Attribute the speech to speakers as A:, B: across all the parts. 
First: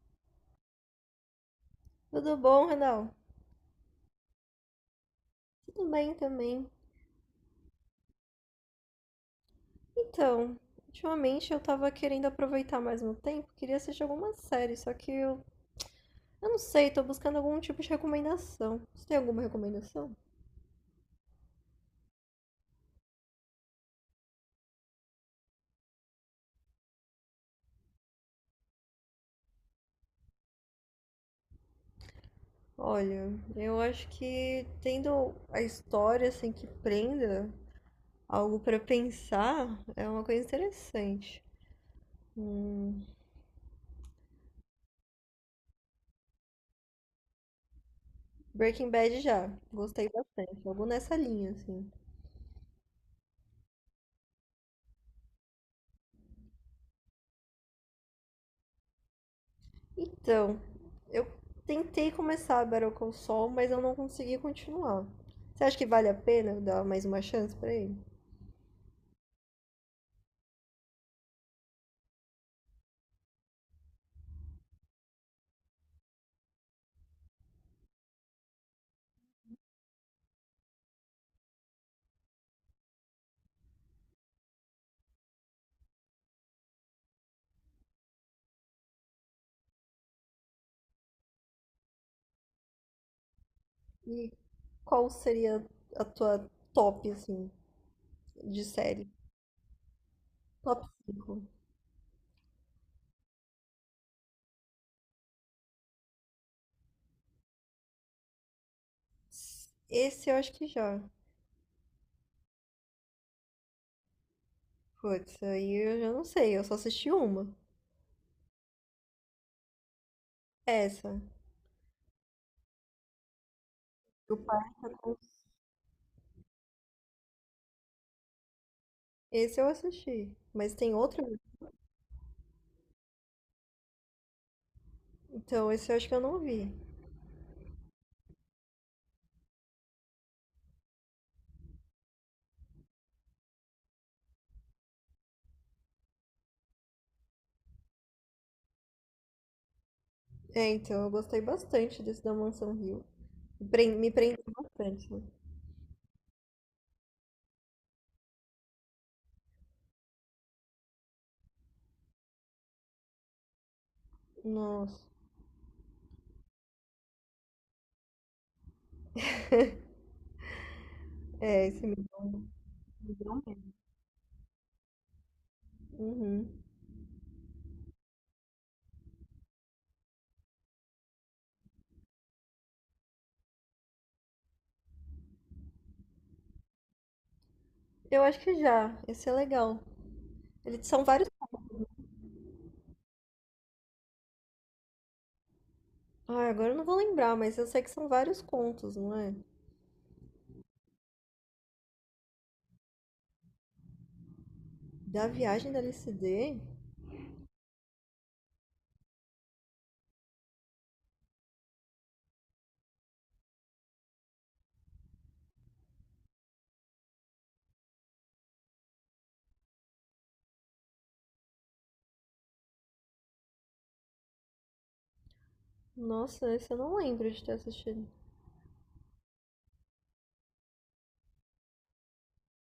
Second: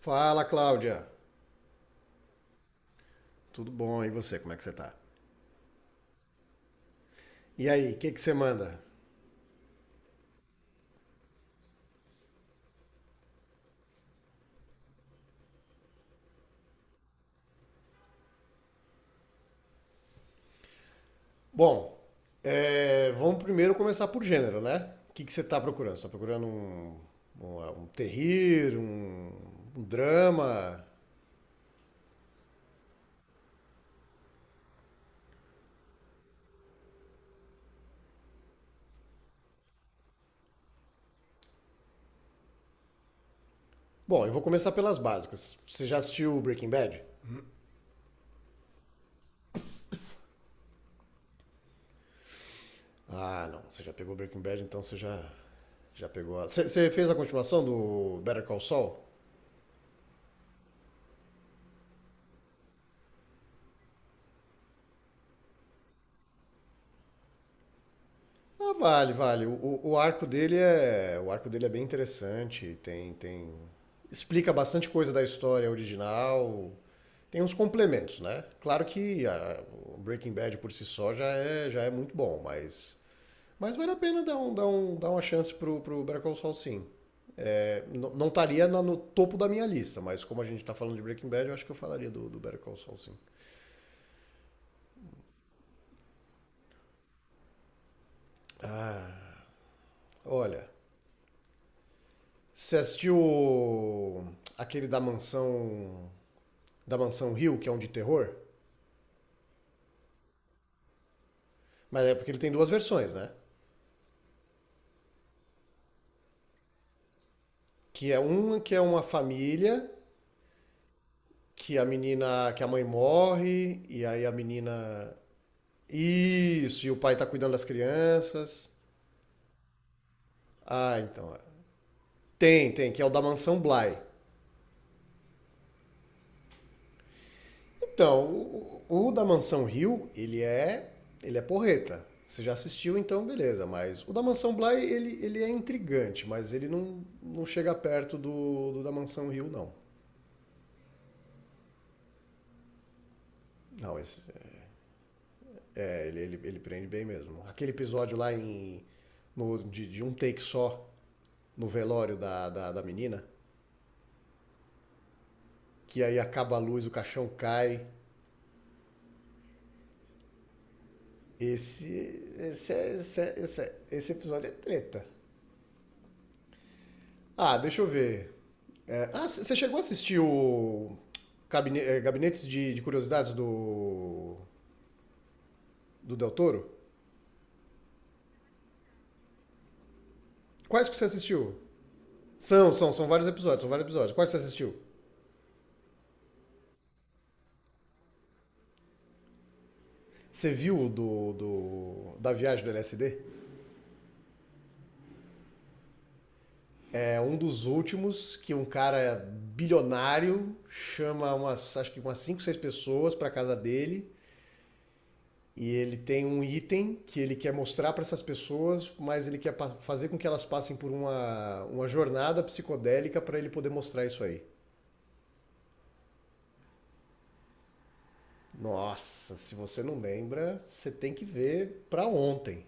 A: Fala, Cláudia.
B: Tudo bom, Renal?
A: Tudo bom? E você, como é que você tá?
B: Tudo bem também.
A: E aí, o que que você manda?
B: Então, ultimamente eu tava querendo aproveitar mais meu tempo, queria assistir alguma série, só que eu não sei, tô buscando algum tipo de recomendação. Você tem alguma recomendação?
A: Bom, vamos primeiro começar por gênero, né? O que que você tá procurando? Você tá procurando um terrir, um drama?
B: Olha, eu acho que tendo a história assim que prenda algo pra pensar é uma coisa interessante. Hum.
A: Bom, eu vou começar pelas básicas. Você já assistiu Breaking Bad?
B: Breaking Bad já, gostei bastante, algo nessa linha assim.
A: Ah, não. Você já pegou Breaking Bad, então já pegou a... você fez a continuação do Better Call Saul?
B: Então, eu tentei começar a Better Call Saul, mas eu não consegui continuar. Você acha que vale a pena dar mais uma chance pra ele?
A: Ah, vale, vale. O arco dele é, o arco dele é bem interessante. Explica bastante coisa da história original. Tem uns complementos, né? Claro que a- o Breaking Bad por si só já é muito bom, mas vale a pena dar uma chance pro Better Call Saul, sim. É, não estaria no topo da minha lista, mas como a gente tá falando de Breaking Bad, eu acho que eu falaria do Better Call Saul, sim.
B: E qual seria a tua top, assim, de série?
A: Olha,
B: Top 5.
A: você assistiu aquele da Mansão Hill, que é um de terror.
B: Esse eu acho que já.
A: Mas é porque ele tem duas versões, né?
B: Putz, aí eu já não sei, eu só assisti uma.
A: Que é uma família
B: Essa.
A: que a menina, que a mãe morre e aí a
B: O Parque
A: menina
B: Aquático.
A: isso, e o pai tá cuidando das crianças.
B: Esse eu assisti, mas tem
A: Ah,
B: outra?
A: então. É. Tem, tem, que é o da Mansão Bly.
B: Então, esse eu acho que eu não vi.
A: Então, o da Mansão Hill, ele é porreta. Você já assistiu, então beleza, mas o da Mansão Bly, ele é intrigante, mas ele não, não chega perto do da Mansão Hill, não.
B: É, então, eu gostei bastante desse da Mansão Hill. Pren-
A: Não,
B: me
A: esse,
B: prendeu bastante, né?
A: é, ele prende bem mesmo. Aquele episódio lá em. De um take só no velório da menina,
B: Nossa.
A: que aí acaba a luz, o caixão cai.
B: É, esse
A: Esse. Esse,
B: me
A: esse,
B: deu um
A: esse,
B: medo.
A: esse episódio é treta.
B: Uhum.
A: Ah, deixa eu ver. É, ah, você chegou a assistir o. Cabine, Gabinetes de Curiosidades do. Do Del Toro?
B: Eu acho que já. Esse é legal. Eles
A: Quais que
B: são
A: você
B: vários.
A: assistiu? São vários episódios, são vários episódios. Quais que você assistiu?
B: Ah, agora eu não vou lembrar, mas eu sei que são vários contos, não é?
A: Você viu o da viagem do LSD?
B: Da viagem da LSD.
A: É um dos últimos que um cara bilionário chama umas, acho que umas 5 6 pessoas para casa dele e ele tem um item que ele quer mostrar para essas pessoas, mas ele quer fazer com que elas passem por uma jornada psicodélica para ele poder mostrar isso aí.
B: Nossa, esse eu não lembro de ter assistido.
A: Nossa, se você não lembra, você tem que ver para ontem.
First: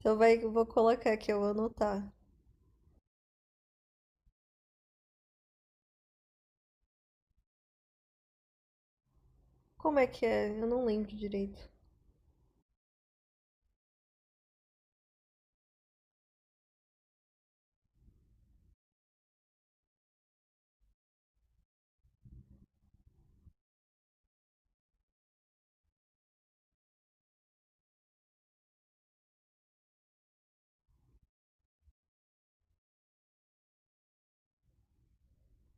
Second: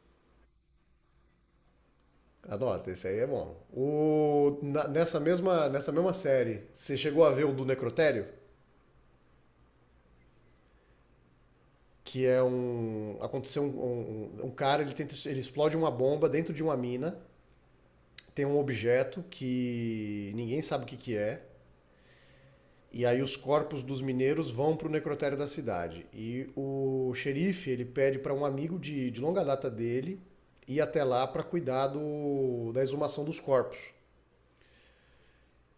B: Então vai, eu vou colocar aqui, eu vou anotar.
A: Anota, esse aí é bom. O, nessa mesma série, você chegou a ver o do Necrotério?
B: Como é que é? Eu não lembro direito.
A: Que é um aconteceu um cara ele tenta ele explode uma bomba dentro de uma mina, tem um objeto que ninguém sabe o que, que é, e aí os corpos dos mineiros vão para o necrotério da cidade e o xerife ele pede para um amigo de longa data dele ir até lá para cuidar da exumação dos corpos,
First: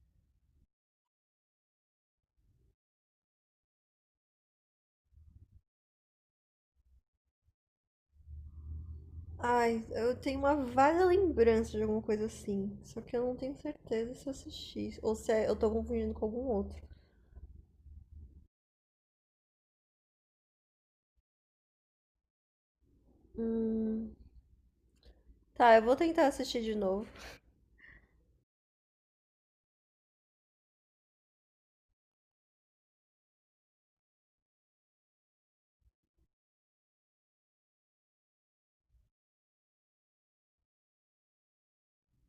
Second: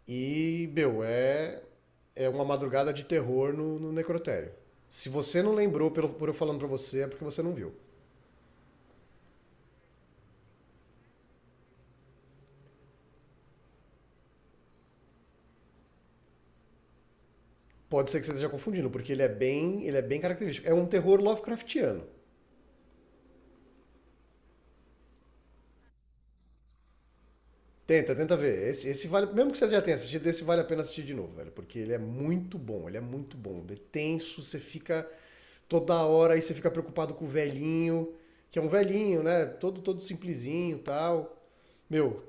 A: e meu, é é uma madrugada de terror no necrotério. Se você não lembrou pelo por eu falando para você é porque você não viu.
B: Ai, eu tenho uma vaga lembrança de alguma coisa assim. Só que eu não tenho certeza se eu assisti. Ou se é- eu tô confundindo com algum outro.
A: Pode ser que você esteja confundindo, porque ele é bem característico. É um terror Lovecraftiano.
B: Hum. Tá, eu vou tentar assistir de novo.
A: Tenta, tenta ver. Esse vale, mesmo que você já tenha assistido, esse vale a pena assistir de novo, velho, porque ele é muito bom, ele é muito bom. Ele é tenso, você fica toda hora aí você fica preocupado com o velhinho, que é um velhinho, né? Todo simplesinho, e tal. Meu,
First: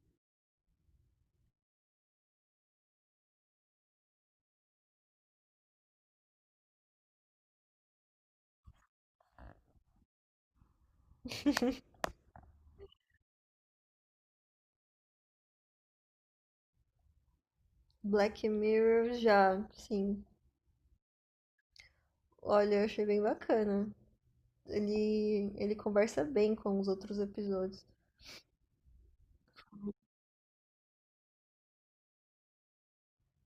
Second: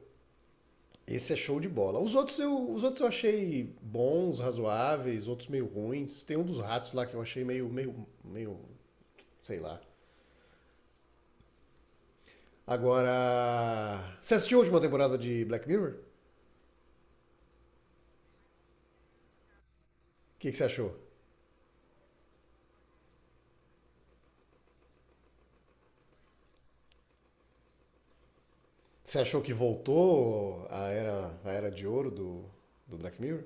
A: esse é show de bola. Os outros eu achei bons, razoáveis, outros meio ruins. Tem um dos ratos lá que eu achei meio, sei lá. Agora, você assistiu a última temporada de Black Mirror? O
B: Black Mirror já, sim.
A: que, que você achou?
B: Olha, eu achei bem bacana. Ele conversa bem com os outros episódios.
A: Você achou que voltou a era de ouro do Black Mirror?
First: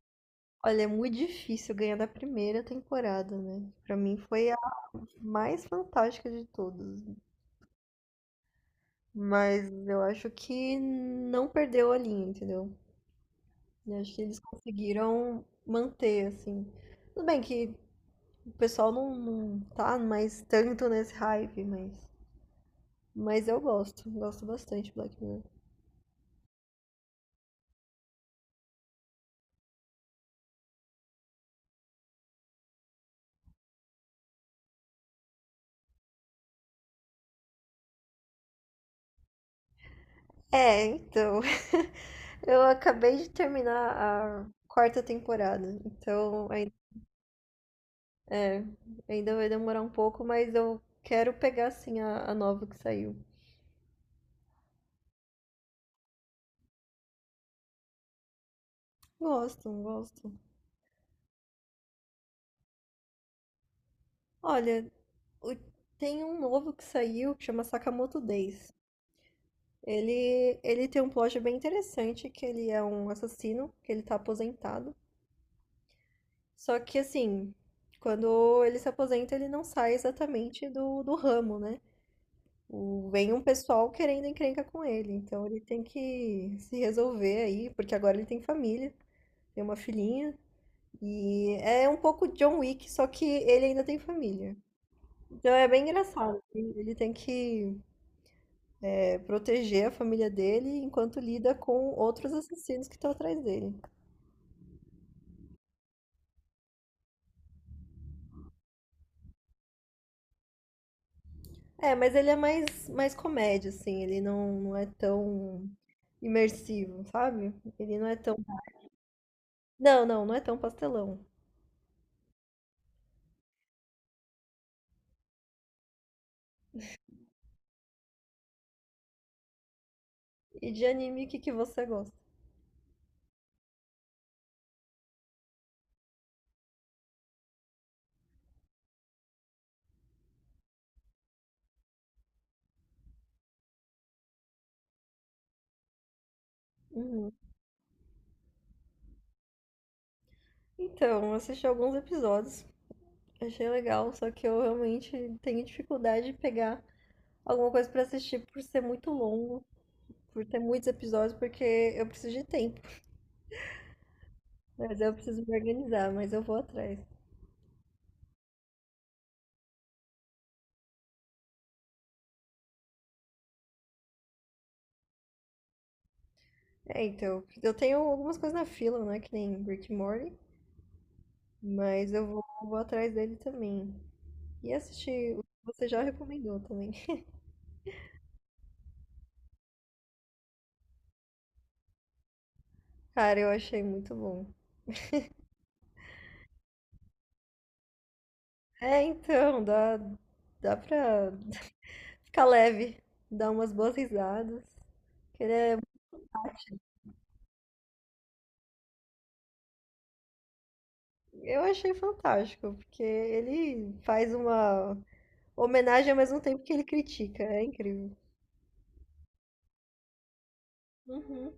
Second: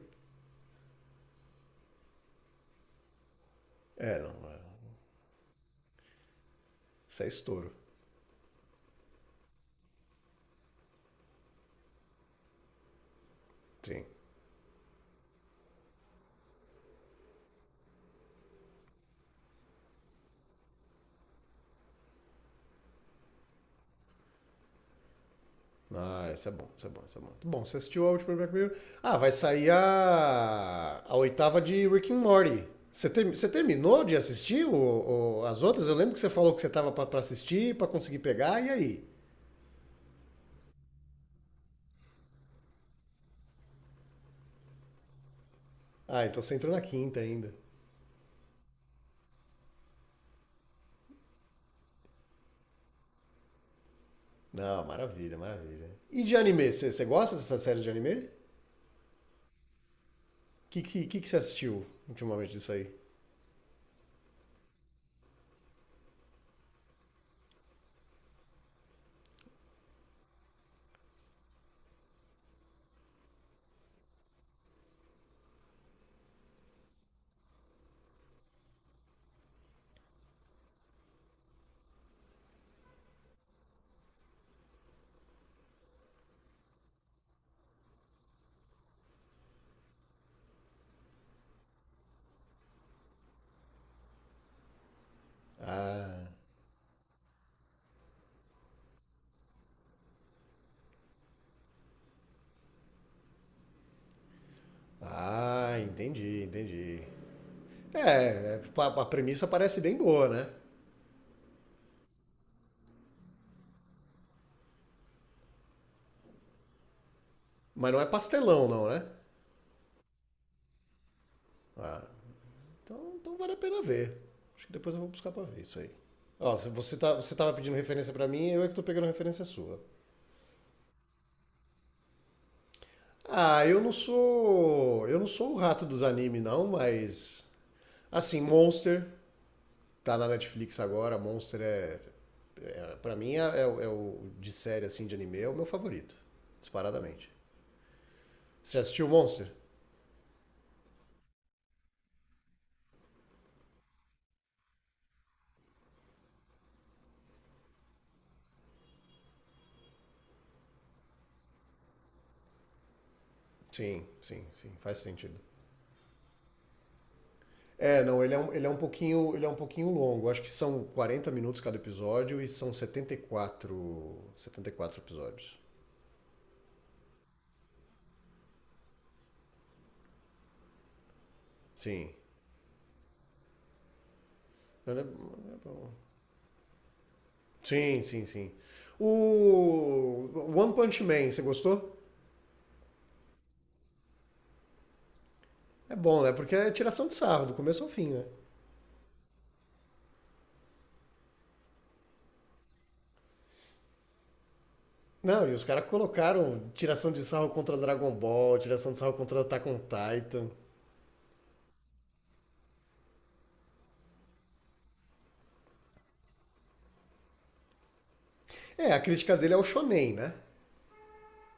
B: Olha, é muito difícil ganhar da primeira temporada, né? Pra mim
A: É, não.
B: foi a
A: É.
B: mais fantástica de todas.
A: Isso é estouro.
B: Mas eu acho que não perdeu a linha, entendeu? Eu
A: Sim.
B: acho que eles conseguiram manter, assim. Tudo bem que o pessoal não tá mais tanto nesse hype, mas eu gosto. Gosto bastante de Black Mirror.
A: Ah, isso é bom, isso é bom, isso é bom. Bom, você assistiu a última Black Mirror? Ah, vai sair a oitava de Rick and Morty. Você, você terminou de assistir as outras? Eu lembro que você falou que você tava pra assistir, pra conseguir pegar, e aí?
B: É, então. Eu acabei de terminar a quarta temporada,
A: Ah, então
B: então
A: você entrou
B: ai-
A: na quinta ainda.
B: é, ainda vai demorar um pouco, mas eu quero pegar sim a nova que saiu.
A: Não, maravilha, maravilha. E de anime, você gosta dessa série de anime? O
B: Gosto, gosto.
A: que, que, que, que você assistiu ultimamente disso aí?
B: Olha, o- tem um novo que saiu que chama Sakamoto Days. Ele tem um plot bem interessante, que ele é um assassino, que ele tá aposentado. Só que assim, quando ele se aposenta, ele não sai exatamente do ramo, né? o- vem um pessoal querendo encrenca com ele. Então ele tem que se resolver aí, porque agora ele tem família, tem uma filhinha. E é um pouco John Wick, só que ele ainda tem família. Então é bem
A: Ah,
B: engraçado. Ele tem que é, proteger a família dele enquanto lida com outros assassinos que estão atrás dele.
A: ah, entendi, entendi. A premissa parece bem boa, né?
B: É, mas ele é mais, mais comédia, assim. Ele não é tão imersivo, sabe?
A: Mas
B: Ele
A: não é
B: não é tão.
A: pastelão, não, né?
B: Não, não, não é tão pastelão.
A: Ah, então, então vale a pena ver. Acho que depois eu vou buscar pra ver isso aí. Ó, se você, tá, você tava pedindo referência pra mim, eu é que tô pegando referência sua.
B: E de anime, o que que você gosta?
A: Ah, eu não sou. Eu não sou o rato dos animes, não, mas. Assim, Monster, tá na Netflix agora, Monster é. É pra mim, é, é o de série assim de anime, é o meu favorito. Disparadamente.
B: Uhum.
A: Você já assistiu Monster?
B: Então, eu assisti alguns episódios, achei legal, só que eu realmente tenho dificuldade de pegar alguma coisa pra assistir por ser muito longo, por ter muitos episódios, porque eu preciso de tempo.
A: Sim, sim, sim, faz
B: Mas eu
A: sentido.
B: preciso me organizar, mas eu vou atrás.
A: É, não, ele é um pouquinho, ele é um pouquinho longo. Acho que são 40 minutos cada episódio e são 74, 74 episódios.
B: É, então, eu tenho algumas coisas na fila, né, que nem Rick and Morty,
A: Sim.
B: mas eu vou atrás dele também. E assistir o
A: É
B: que você
A: bom.
B: já recomendou também.
A: Sim, sim, sim. O One Punch Man, você gostou?
B: Cara, eu achei muito bom.
A: É bom, né? Porque é tiração de sarro, do começo ao fim, né?
B: É, então, dá, dá pra ficar leve, dar umas boas risadas. Que
A: Não,
B: ele
A: e os
B: é-
A: caras colocaram tiração de sarro contra Dragon Ball, tiração de sarro contra Attack on Titan.
B: eu achei fantástico, porque ele faz uma homenagem ao mesmo tempo que ele critica. É incrível.
A: É, a crítica dele é o shonen, né?
B: Uhum.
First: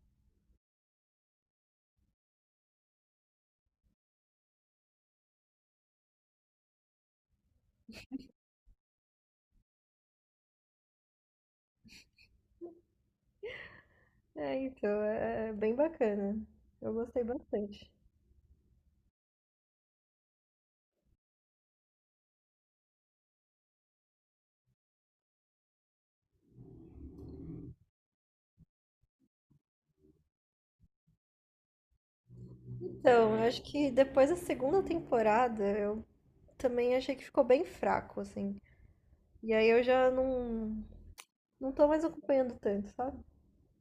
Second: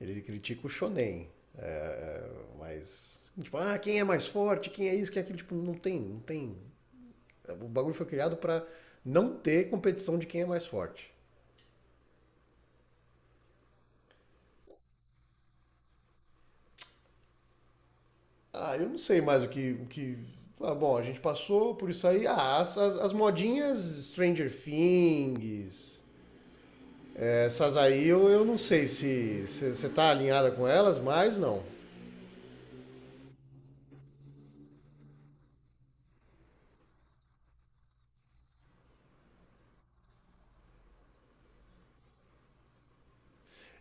A: Ele critica o shonen. É, mas, tipo, ah, quem é mais forte, quem é isso, quem é aquilo. Tipo, não tem, não tem. O bagulho foi criado pra não ter competição de quem é mais forte.
B: É, então, é é bem bacana. Eu gostei bastante.
A: Ah, eu não sei mais o que... O que... Ah, bom, a gente passou por isso aí. Ah, as modinhas Stranger Things... Essas aí eu não sei se você tá alinhada com elas, mas não.
B: Então, eu acho que depois da segunda temporada, eu também achei que ficou bem fraco, assim. E aí eu já não, não tô mais acompanhando tanto, sabe?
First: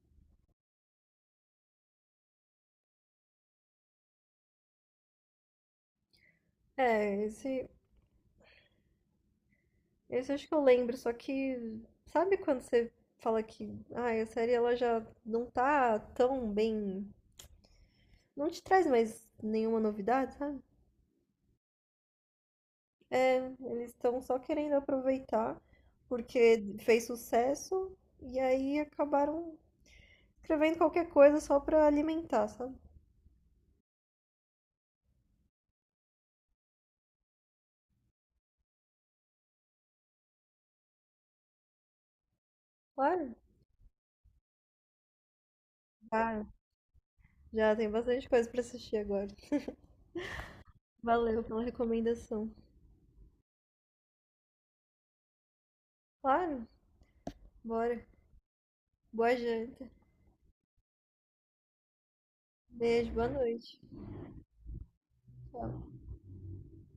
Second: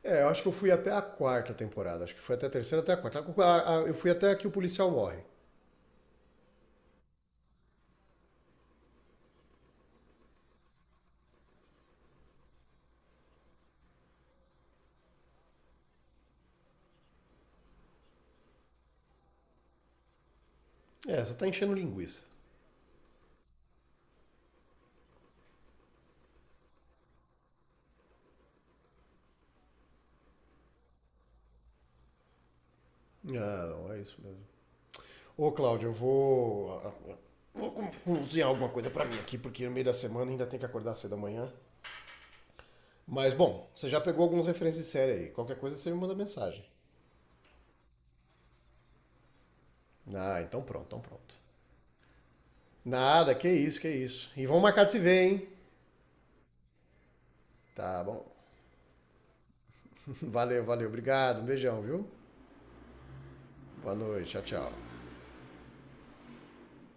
A: É, eu acho que eu fui até a quarta temporada. Acho que foi até a terceira, até a quarta. Eu fui até que o policial morre.
B: É, esse acho que eu lembro, só que sabe quando você fala que, ah a série ela já não tá tão bem não te traz mais nenhuma novidade, sabe?
A: É, só tá enchendo linguiça.
B: Eles estão só querendo aproveitar porque fez sucesso e aí acabaram escrevendo qualquer coisa só pra alimentar, sabe?
A: Ah, não, é isso mesmo. Ô, Cláudio, eu vou. Vou cozinhar alguma coisa pra mim aqui, porque no meio da semana ainda tem que acordar cedo amanhã. Mas,
B: Claro,
A: bom, você já pegou algumas referências de série aí. Qualquer coisa você me manda
B: claro.
A: mensagem.
B: Já tem bastante coisa pra assistir agora.
A: Ah, então pronto, então pronto.
B: Valeu pela recomendação.
A: Nada, que isso, que isso. E vamos marcar de se ver, hein?
B: Claro,
A: Tá
B: bora.
A: bom.
B: Boa janta.
A: Valeu, valeu. Obrigado, um beijão, viu?
B: Beijo, boa noite.
A: Boa noite, tchau, tchau.
B: Tchau.